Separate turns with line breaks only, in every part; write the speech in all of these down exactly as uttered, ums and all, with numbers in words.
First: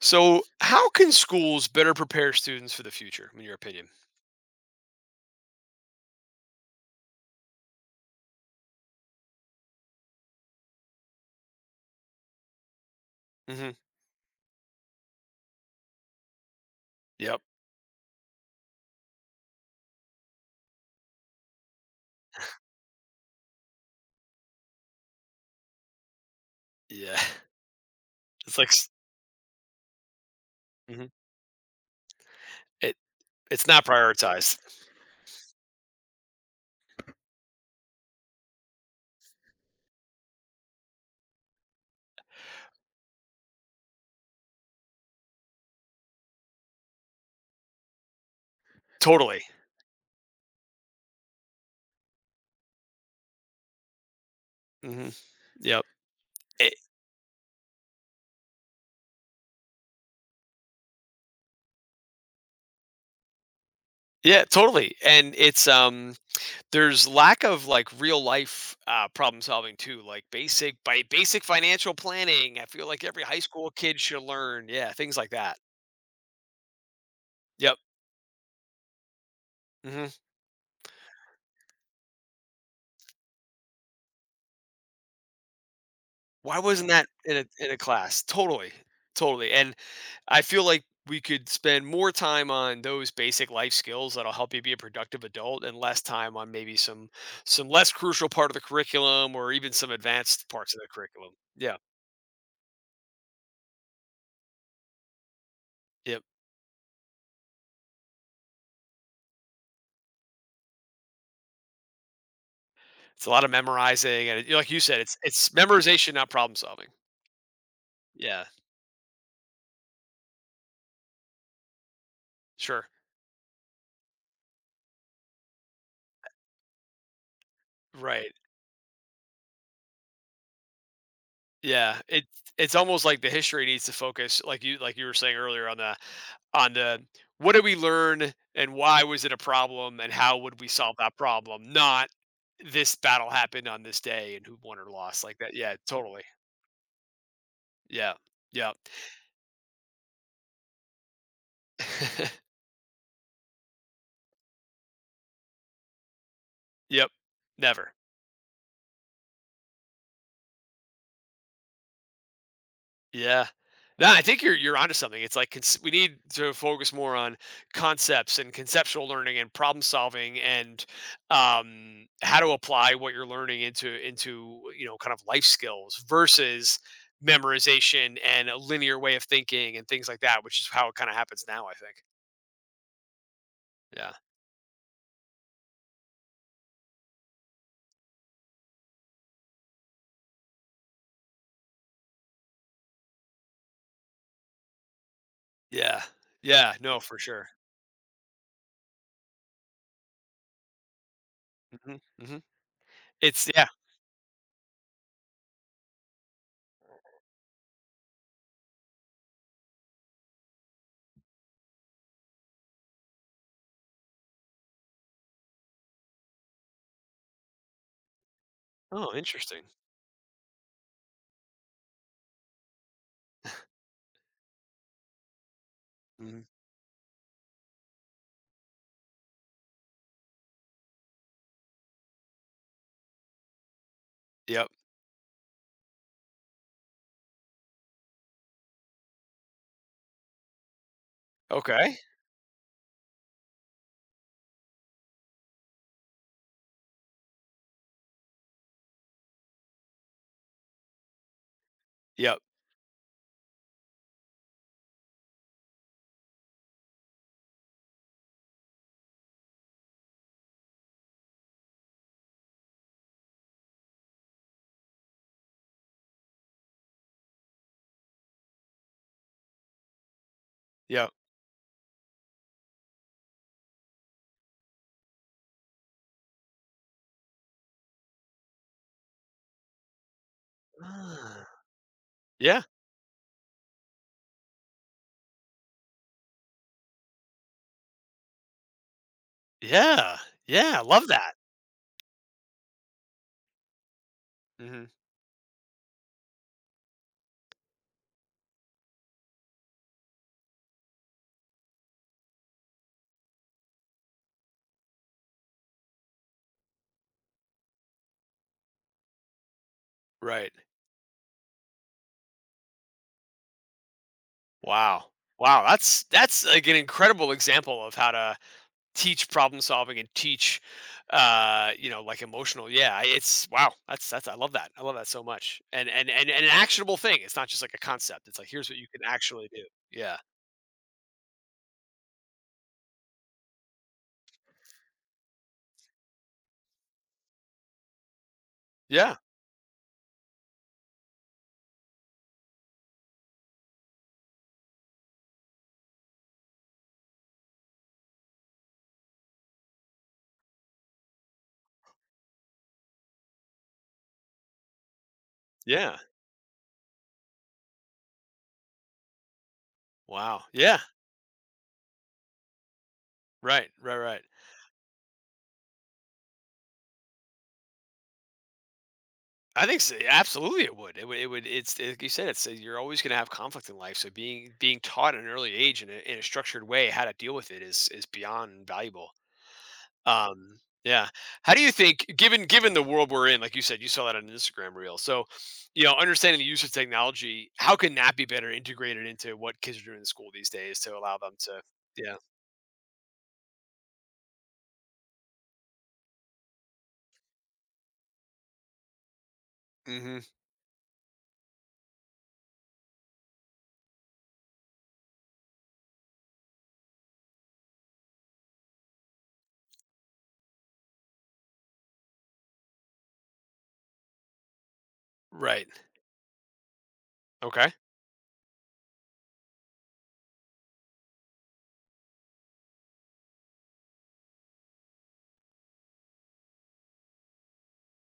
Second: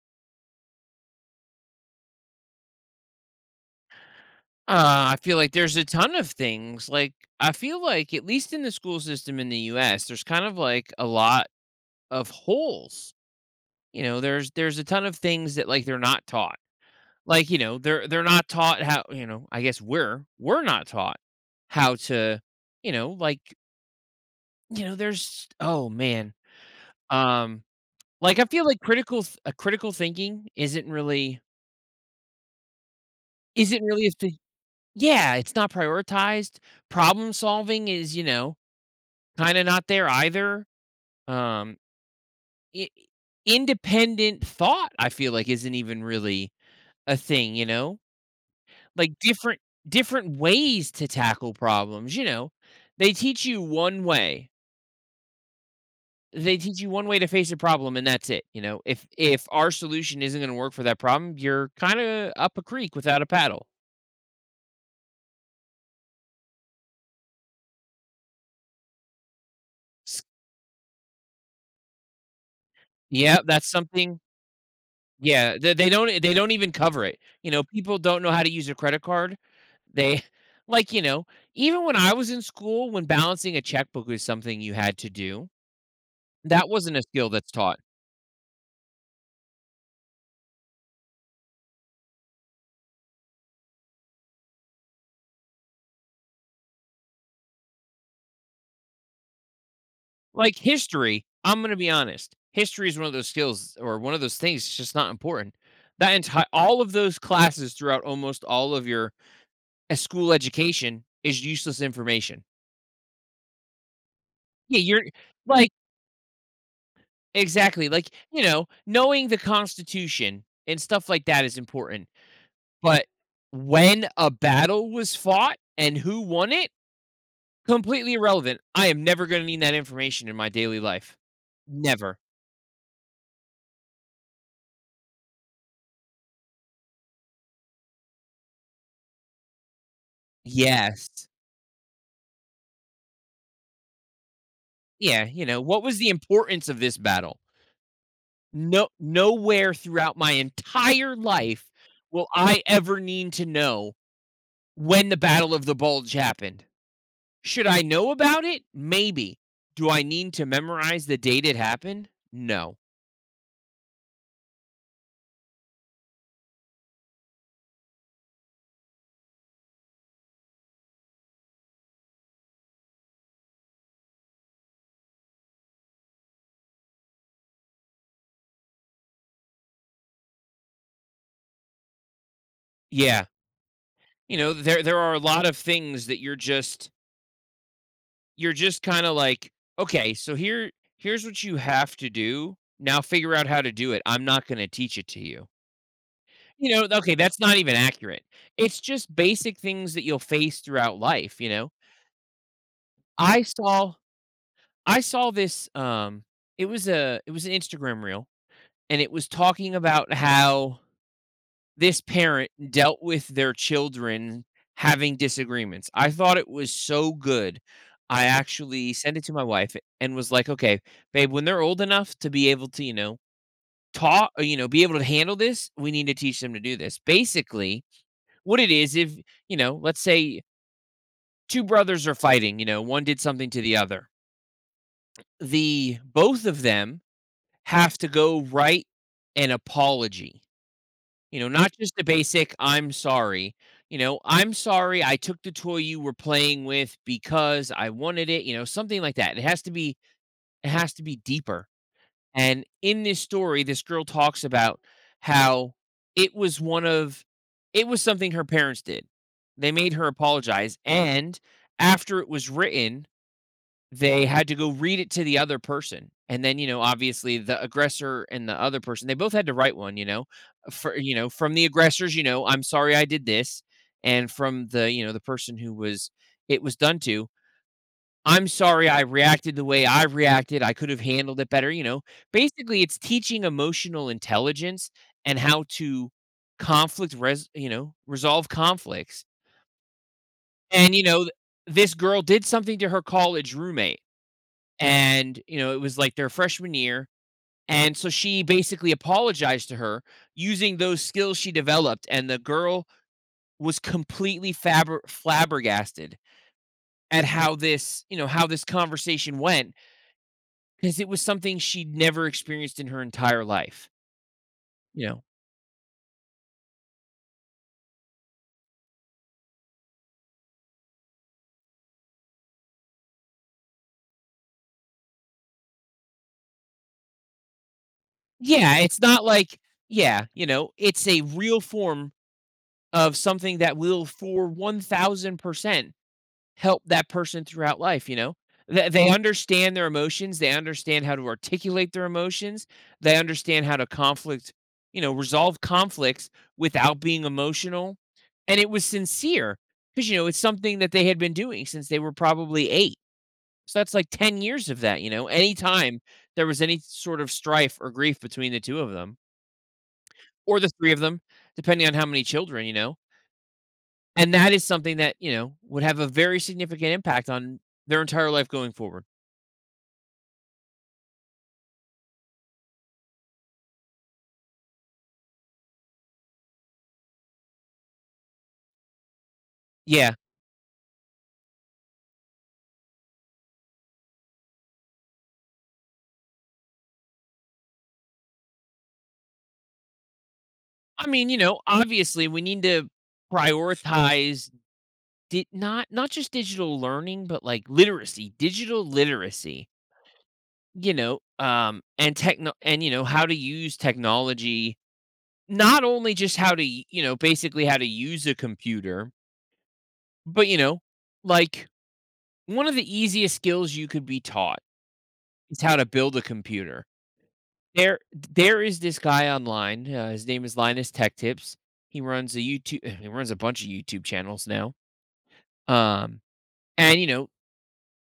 So, how can schools better prepare students for the future, in your opinion?
Uh, I feel like there's a ton of things. Like, I feel like, at least in the school system in the U S, there's kind of like a lot of holes.
Hmm.
You know, there's there's a ton of things that like they're not taught.
Yep.
Like, you know, they're they're not taught how, you know, I guess we're we're not taught how to, you know, like, you know, there's oh man.
Yeah.
Um, like I
It's
feel
like
like
s-
critical th- uh, critical thinking isn't
Mhm.
really
It. It's
isn't
not
really a thi-
prioritized.
Yeah, it's not prioritized. Problem solving is, you know, kinda not there either. Um, I independent thought, I feel like isn't even really a thing, you know? Like
Totally.
different different ways to tackle problems, you know? They teach you one way.
Hmm. Yep.
They
It,
teach you one way to face a problem and that's it, you know? If if our solution isn't gonna work for that problem, you're kinda up a creek without a paddle.
yeah. Totally. And it's um. There's lack of like real life uh, problem solving too.
S
Like basic by basic financial planning, I feel like every high
Yep, that's
school kid
something.
should learn. Yeah. Things like
Yeah,
that.
they they don't they don't even cover it. You know,
Yep.
people don't know how to use a credit card.
Hmm.
They like, you know, even when I was in school, when balancing a checkbook was something you had to do,
Why
that
wasn't
wasn't a
that
skill
in a
that's
in a
taught.
class? Totally, totally, and I feel like we could spend more time on those basic life skills that'll help you be a productive adult and less time on maybe some some less crucial part of the curriculum or even some advanced
Like
parts of the
history,
curriculum.
I'm going to
Yeah.
be honest. History is one of those skills or one of those things, it's just not important. That
Yep.
entire all of those classes throughout almost all of your uh, school education is useless information.
It's a lot of memorizing, and it, like
Yeah,
you said,
you're
it's it's
like
memorization, not problem solving.
exactly, like, you
Yeah,
know, knowing the Constitution and stuff like that is important,
sure.
but when a battle was fought and who won it, completely
Right.
irrelevant. I am never gonna need that information in my daily life.
Yeah.
Never.
It it's almost like the history needs to focus, like you like you were saying earlier, on the on the what did we learn and why was it a problem and how would we solve that
Yes.
problem? Not this battle happened on this day and who won or
Yeah,
lost, like
you
that.
know,
Yeah,
what was the
totally.
importance of this battle?
Yeah. Yep.
No nowhere throughout my entire life will I ever need to know when the Battle of the Bulge happened.
Yep.
Should I
Never.
know about it? Maybe. Do I need to memorize the date it happened? No.
Yeah. No, I think you're you're onto something. It's like cons- we need to focus more on concepts and conceptual learning and problem solving, and um, how to apply what you're learning into into you know, kind of life skills, versus memorization and a linear way of thinking and things like that, which is how it kind of happens now, I think.
Yeah.
Yeah.
You know, there there are a lot of things that you're just you're just kind of like, okay, so here here's what you have to do. Now figure out how to do it. I'm not going to teach it to you.
Yeah. Yeah.
You know,
No,
okay,
for
that's
sure.
not even accurate. It's just basic things that you'll face throughout life, you know.
Hmm. Hmm.
I
It's Yeah.
saw I saw this um it was a it was an Instagram reel and it was talking about how this parent dealt with their children having disagreements. I thought it was so good. I actually
Oh,
sent it to my
interesting.
wife and was like, "Okay, babe, when they're old enough to be able to, you know, talk, or, you know, be able to handle this, we need to teach
Hmm.
them to do this." Basically, what it is, if, you know, let's say two brothers are fighting, you know, one did something to the other.
Yep.
The both of them have to go write an apology. You know, Mm. not just
Okay.
the basic "I'm sorry." You know, "I'm sorry I took the toy you were playing with because I wanted it," you know, something like that. It has to be it has to be deeper.
Yep.
And in this story, this girl talks about how it was one of it was something her parents did. They made her apologize, and after it was written they had to go read it to the other person, and then, you know, obviously the aggressor and the other person, they both had to write one. You know, for,
Yep.
you know, from the aggressors, you know, "I'm sorry I did this," and from the, you know, the person who was, it was done to, "I'm sorry I reacted the way I reacted. I could have handled
Ah.
it better." You know,
Yeah.
basically it's teaching emotional intelligence and how to, conflict res you know, resolve conflicts.
Yeah, yeah, I
And, you
love
know, th-
that.
this girl did something to her college roommate,
Mhm.
and, you know, it was like their freshman year, and so she basically apologized to her using those skills she developed, and the girl was completely fabber flabbergasted at how this, you know, how this conversation went,
Right.
because it was something she'd never experienced in her entire life,
Wow.
you know.
Wow, that's that's, like, an incredible example of how to teach problem solving and teach, uh, you know, like, emotional yeah, I- it's wow, that's that's I love that, I love that so much, and and and and an actionable thing. It's not just, like, a concept, it's like, here's
Yeah,
what you
it's
can
not
actually
like,
do. Yeah.
yeah, you know, it's a real form of something that will for one thousand percent help that person throughout life, you know? They they
Yeah,
understand their emotions, they understand how to articulate their emotions, they understand how to conflict, you know, resolve conflicts without being emotional, and it was sincere because, you know, it's something that they had been doing since they were probably eight, so that's, like, ten years of that, you know?
yeah.
Anytime there was any sort of strife or grief between the two of them,
Wow,
or the
yeah,
three of them, depending on how many children, you know?
right, right, right.
And that is something that, you know, would have a very significant impact on their entire life going forward.
I think so. Absolutely, it would. It would. It would. It's like you said. It's uh, you're always going to have conflict in life. So being being taught at an early age in a, in a structured way how to deal with it is is beyond valuable.
Yeah.
Um, yeah. How do you think, given given the world we're in, like you said, you saw that on an Instagram reel. So, you know, understanding the use of technology, how can that be better integrated into what kids are doing in school these days to
I
allow
mean,
them
you know,
to? Yeah.
obviously we need to prioritize di- not not just digital learning, but like literacy, digital literacy,
Hmm.
you know, um and techno and you know, how to use technology, not only just how to, y- you know, basically how to use a computer, but you know, like one of the easiest skills you could be taught is
Right.
how to build a computer.
Okay.
There there is this guy online, uh, his name is Linus Tech Tips. He runs a YouTube He runs a bunch of YouTube channels now. Um, and, you know,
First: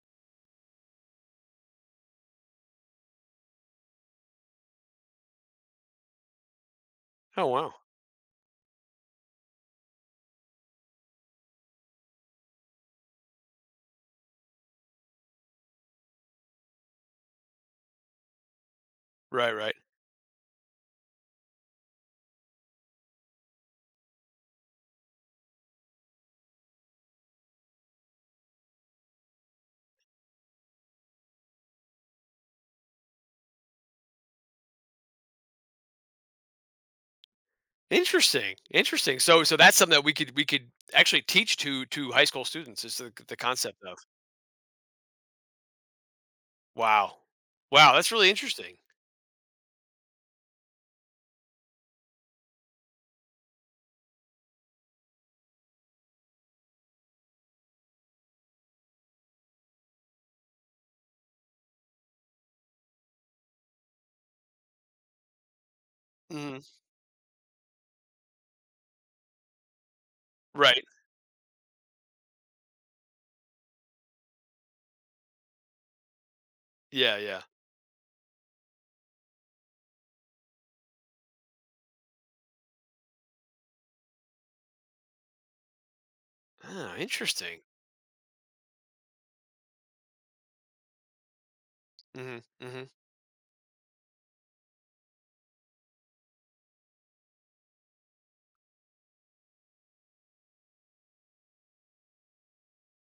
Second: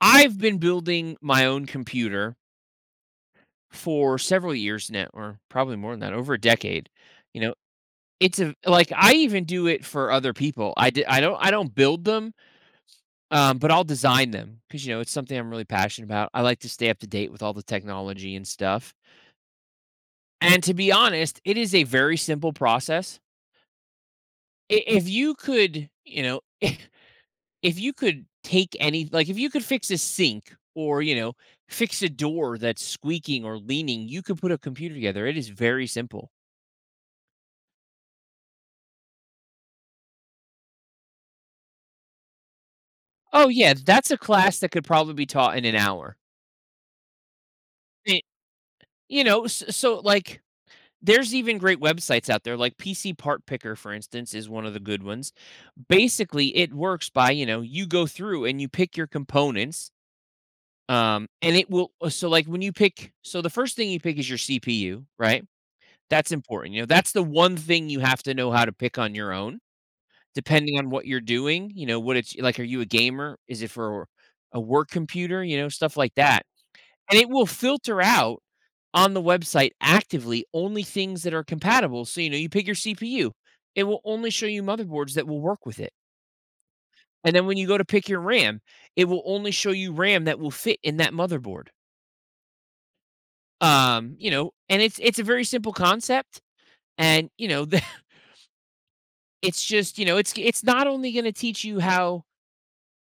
I've been building my own computer for several years now, or probably more than that, over a decade. You
Oh
know,
wow.
it's a like, I even do it for other people. I did. I do not I d I don't I don't build them, um, but I'll design them because, you know, it's something I'm really passionate about. I like to stay up to date with all the technology and stuff.
Right. Right.
And to be honest, it is a very simple process. I- if you could, you know, if you could take any, like if you could fix a sink or, you know, fix a door that's squeaking or leaning, you could put a computer together. It is very simple.
Interesting, interesting. So, so that's something that we could we could actually teach to to high school students. Is the the
Oh, yeah.
concept of
That's a class that could probably be taught in an hour.
wow, wow, that's
Eh,
really interesting.
you know, so, so like there's even great websites out there, like P C Part Picker, for instance, is one of the good ones. Basically, it works by, you know, you go through and you pick your components. Um, and it will uh, so, like, when you pick so the first thing you pick is your C P U, right? That's
Hmm.
important, you know, that's the one thing you have to know how to pick on your own, depending
Right?
on what you're doing, you know, what it's like. Are you a gamer? Is it for a work computer? You know, stuff like that.
Yeah,
And it
yeah.
will filter out on the website actively only things that are compatible. So, you know, you pick your C P U, it will only show you motherboards that will work with it.
Ah,
And then when
interesting.
you go to pick your RAM, it will only show you RAM that will fit in that motherboard.
Hmm. Hmm.
Um you know, and it's it's a very simple concept, and you know the, it's just, you know, it's it's not only going to teach you how,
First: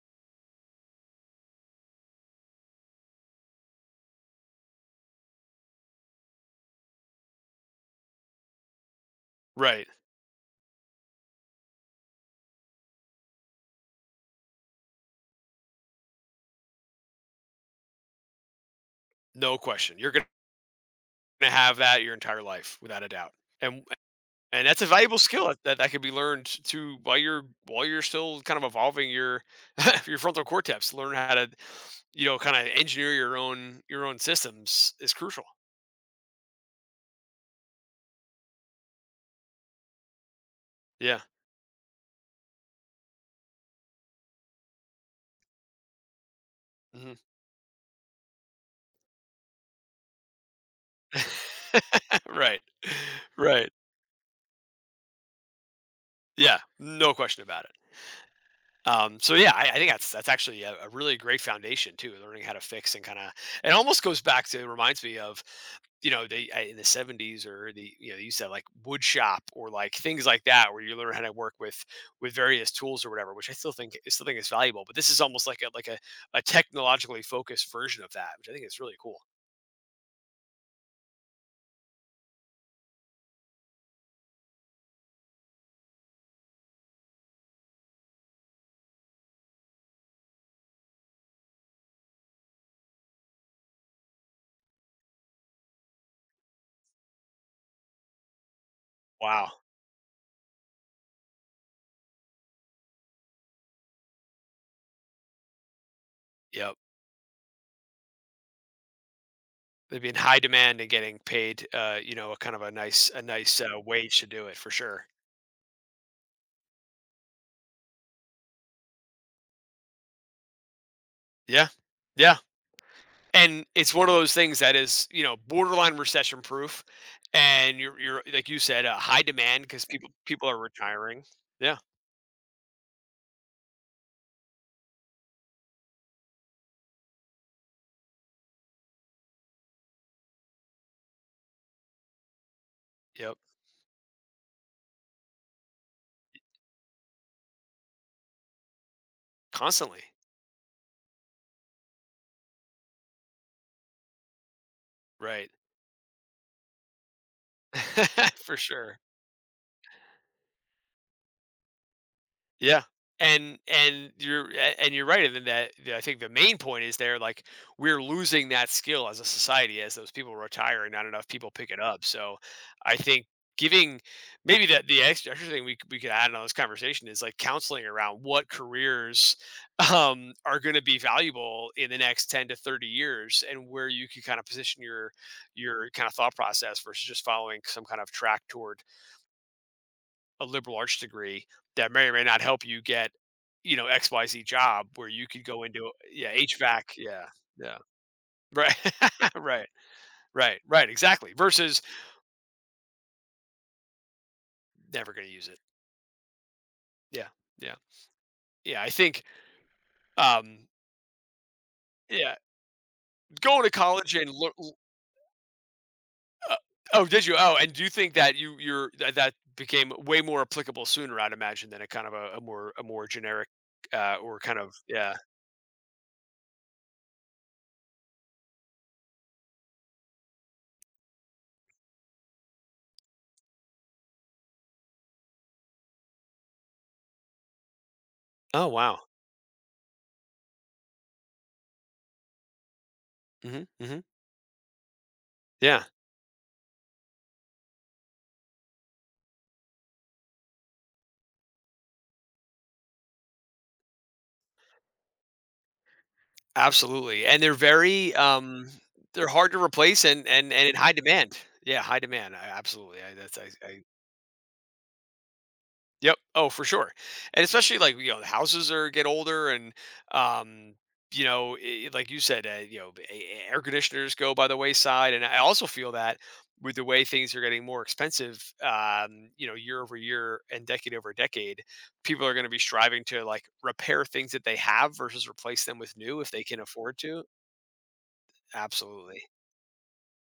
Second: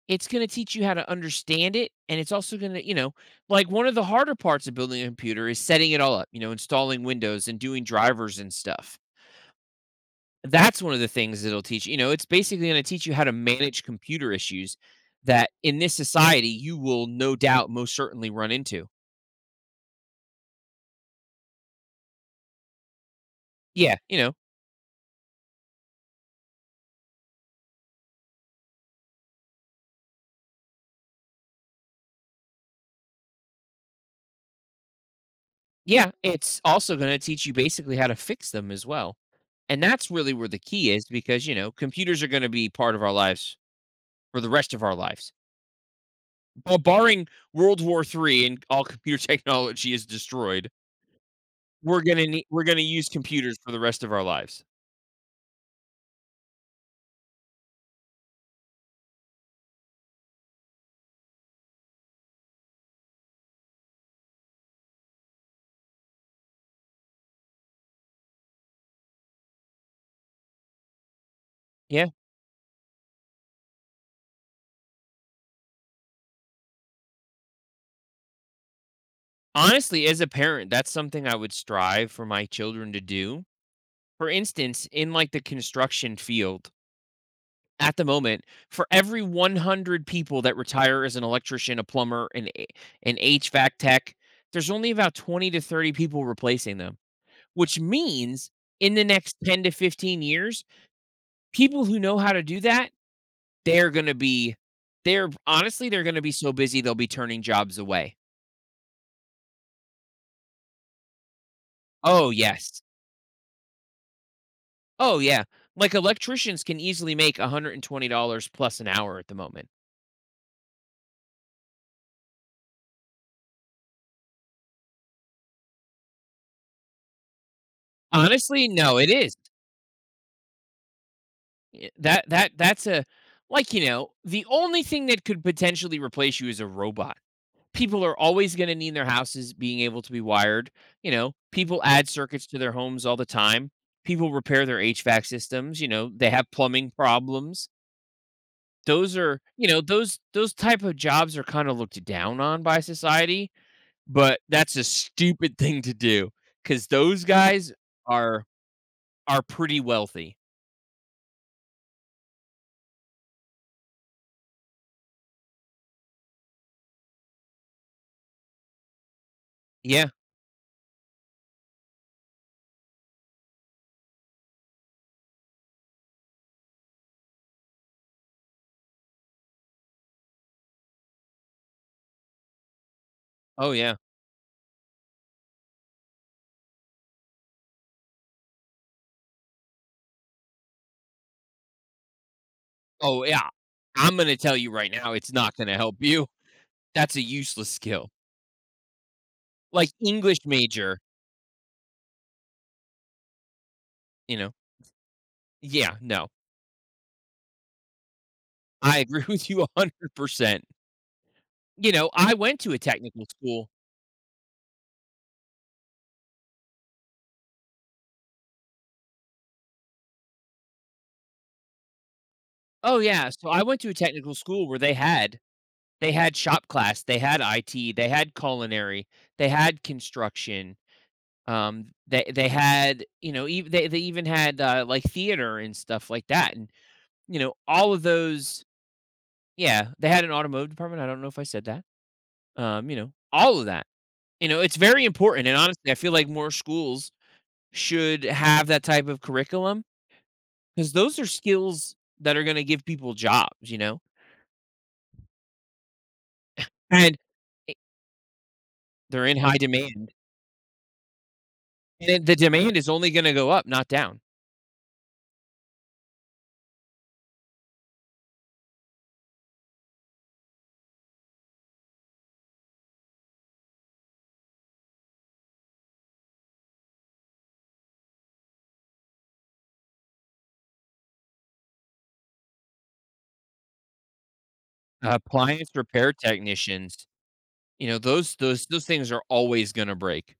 it's going to teach you how to understand it, and it's also going to, you know, like one of the harder parts of building a computer is setting it all up, you know, installing windows and doing drivers and stuff.
Right.
That's one of the things that'll teach, you know, it's basically going to teach you how to manage computer issues that in this society you will no doubt most certainly run into,
No question. You're gonna have that your entire life, without a doubt. And
yeah, you know.
and that's a valuable skill that that, that can be learned to, while you're while you're still kind of evolving your your frontal cortex. Learn how to you know, kind of engineer your own your own systems is crucial.
Yeah, it's also going to teach you basically how to fix them as well. And that's really where the key is
Yeah.
because, you know, computers are going to be part of our lives for the rest of our lives. Well,
Hmm.
barring World War Three and all computer technology is destroyed, we're going to need,
Right.
we're going to use computers
Right.
for the rest of our lives.
Yeah, no question about it. Um, so yeah, I, I think that's that's actually a, a really great foundation too, learning how to fix, and kind of it almost goes back to it reminds me of, you know, they I- in the seventies, or the you know they used to have like wood shop or like things like that where you learn how to work with
Yeah.
with various tools or whatever, which I still think, I still think is valuable, but this is almost like a like a, a technologically focused version of that, which I think is really cool.
Honestly, as a parent, that's something I would strive for my children to do. For instance, in like the construction field, at the moment, for every one hundred people that retire as an electrician, a plumber, an a an H V A C tech, there's only about twenty to thirty people replacing them, which means in the next
Wow.
ten to fifteen years, people who know how to do that, they're gonna be they're honestly, they're gonna be so
Yep.
busy, they'll be turning jobs away.
They'd be in high demand and getting paid, uh, you
Oh,
know, a kind of a
yes.
nice a nice, uh, wage to do it for sure.
Oh, yeah. Like, electricians can easily make one hundred twenty dollars plus an hour at the moment.
Yeah. Yeah, and it's one of those things that is, you know, borderline recession proof, and you're you're like you
Honestly,
said, uh,
no, it
high
is.
demand because people people are retiring. Yeah.
Y that that that's a, like, you know, the only thing that could potentially replace you is a robot. People are always gonna need their houses being able to be wired, you know, people add circuits to their homes all the
Yep.
time. People repair their H V A C systems, you know, they have plumbing problems. Those are, you know,
Constantly.
those those type of jobs are kinda looked down on by society, but that's a
Right.
stupid thing to do because those guys are
For sure.
are pretty wealthy.
Yeah. And and you're a- and you're right. And then that the- I think the main point is there. Like, we're losing that skill as a society as
Yeah.
those people retire and not enough people pick it up. So I think giving maybe that the extra, extra thing we c- we could add on this conversation is like counseling around what careers um, are going to be valuable in the next ten to thirty years, and
Oh,
where
yeah.
you can kind of position your your kind of thought process versus just following some kind of track toward a liberal arts degree that may or may not help you get,
Oh, yeah.
you know,
I'm gonna
X Y Z
tell you
job
right
where
now,
you
it's
could
not
go
gonna
into
help you.
yeah, H V A C,
That's a
yeah,
useless
yeah.
skill.
Right. Right,
Like, English
right, right,
major,
exactly, versus
you know?
never gonna use it.
Yeah, no.
Yeah, yeah, yeah, I
I agree
think,
with you a hundred percent.
um
You know, I
yeah,
went to a technical
going
school.
to college and loo uh Oh, did you? Oh, and do you think that you you're that that became way more applicable sooner, I'd imagine, than a kind of a a more a
Oh,
more
yeah. So
generic,
I went to a
uh,
technical
or kind
school
of
where they
yeah.
had they had shop class, they had I T, they had culinary, they had construction, um, they they had, you know, even they they even had, uh, like, theater and stuff like that, and, you know, all of those.
Oh, wow.
Yeah, they had an automotive department, I don't know if I said that. Um, you know, all of
Mhm,
that.
mhm.
You know, it's very important, and
Yeah.
honestly, I feel like more schools should have that type of curriculum because those are skills that are gonna give people jobs, you know? And
Absolutely, and they're
I
very, um
they're
they're
in
hard
high
to replace
demand,
and and and in high demand. Yeah, high
and it- the
demand, I
demand is
absolutely,
only
I
gonna
that's
go
I
up,
I
not down.
Yep, oh, for sure, and especially, like, you know, the houses are get older, and, um, you know, I like you said, uh, you know, the a air conditioners go by the wayside, and I also feel that with the way things are getting more expensive, um, you know, year over year and decade over decade, people are gonna be striving to, like, repair things that they have
Uh,
versus replace
Appliance
them with
repair
new, if they can afford
technicians,
to.
you know, those those those things are
Absolutely.
always gonna break.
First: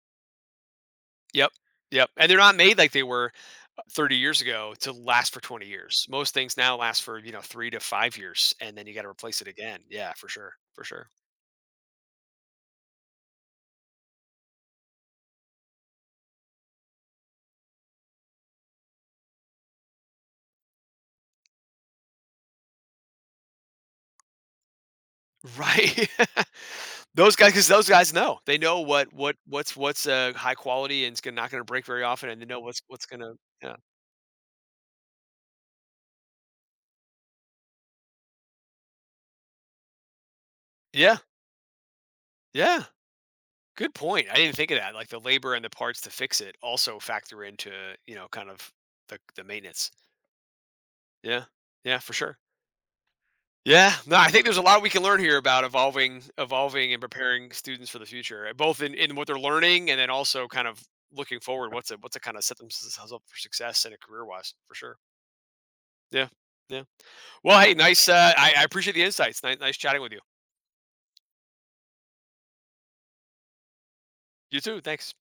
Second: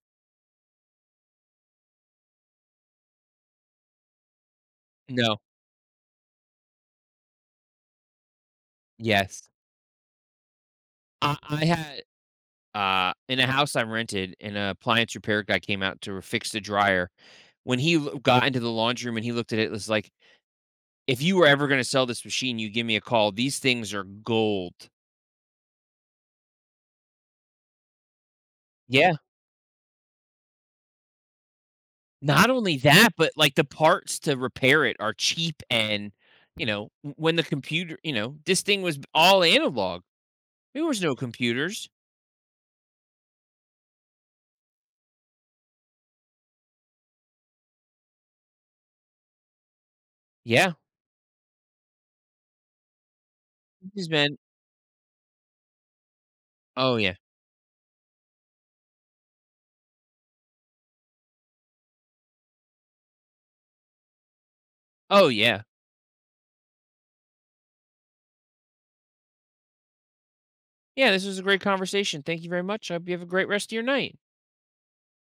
Yep. Yep. And they're not made like they were uh, thirty years ago to last
No.
for twenty years. Most things now last for, you know, three to five years, and then you got to replace it
Yes.
again. Yeah, for sure. For sure.
I I had Uh, in a house I rented, and an appliance repair guy came out to fix the dryer. When he l- got into the laundry room and he looked at it, it was like, if you were ever going to sell this machine, you give me a call. These things are gold.
Right. Those guys, because those guys know, they know
Yeah.
what, what, what's, what's uh, high quality and it's gonna, not going to break very often. And they
Not
know
only
what's, what's
that,
going
but
to,
like the
yeah.
parts to repair it are cheap. And, you know, w- when the computer, you know, this thing was all analog, there was no
Yeah.
computers.
Yeah. Good point. I didn't think of that. Like the labor and the parts to fix it also factor into, you know, kind of the, the maintenance.
Yeah.
Yeah. Yeah, for sure. Yeah,
This has
no, I
been,
think there's a lot we can learn here about evolving, evolving,
oh,
and
yeah.
preparing students for the future, uh, both in, in what they're learning, and then also kind of looking forward. What's it? What's it kind of set themselves up for success and a career wise for sure.
Oh, yeah.
Yeah, yeah. Well, hey, nice. Uh, I, I appreciate the insights. Nice, nice chatting with you.
Yeah. This was a great conversation. Thank you very much. I hope you have a great rest of your night.
You too. Thanks.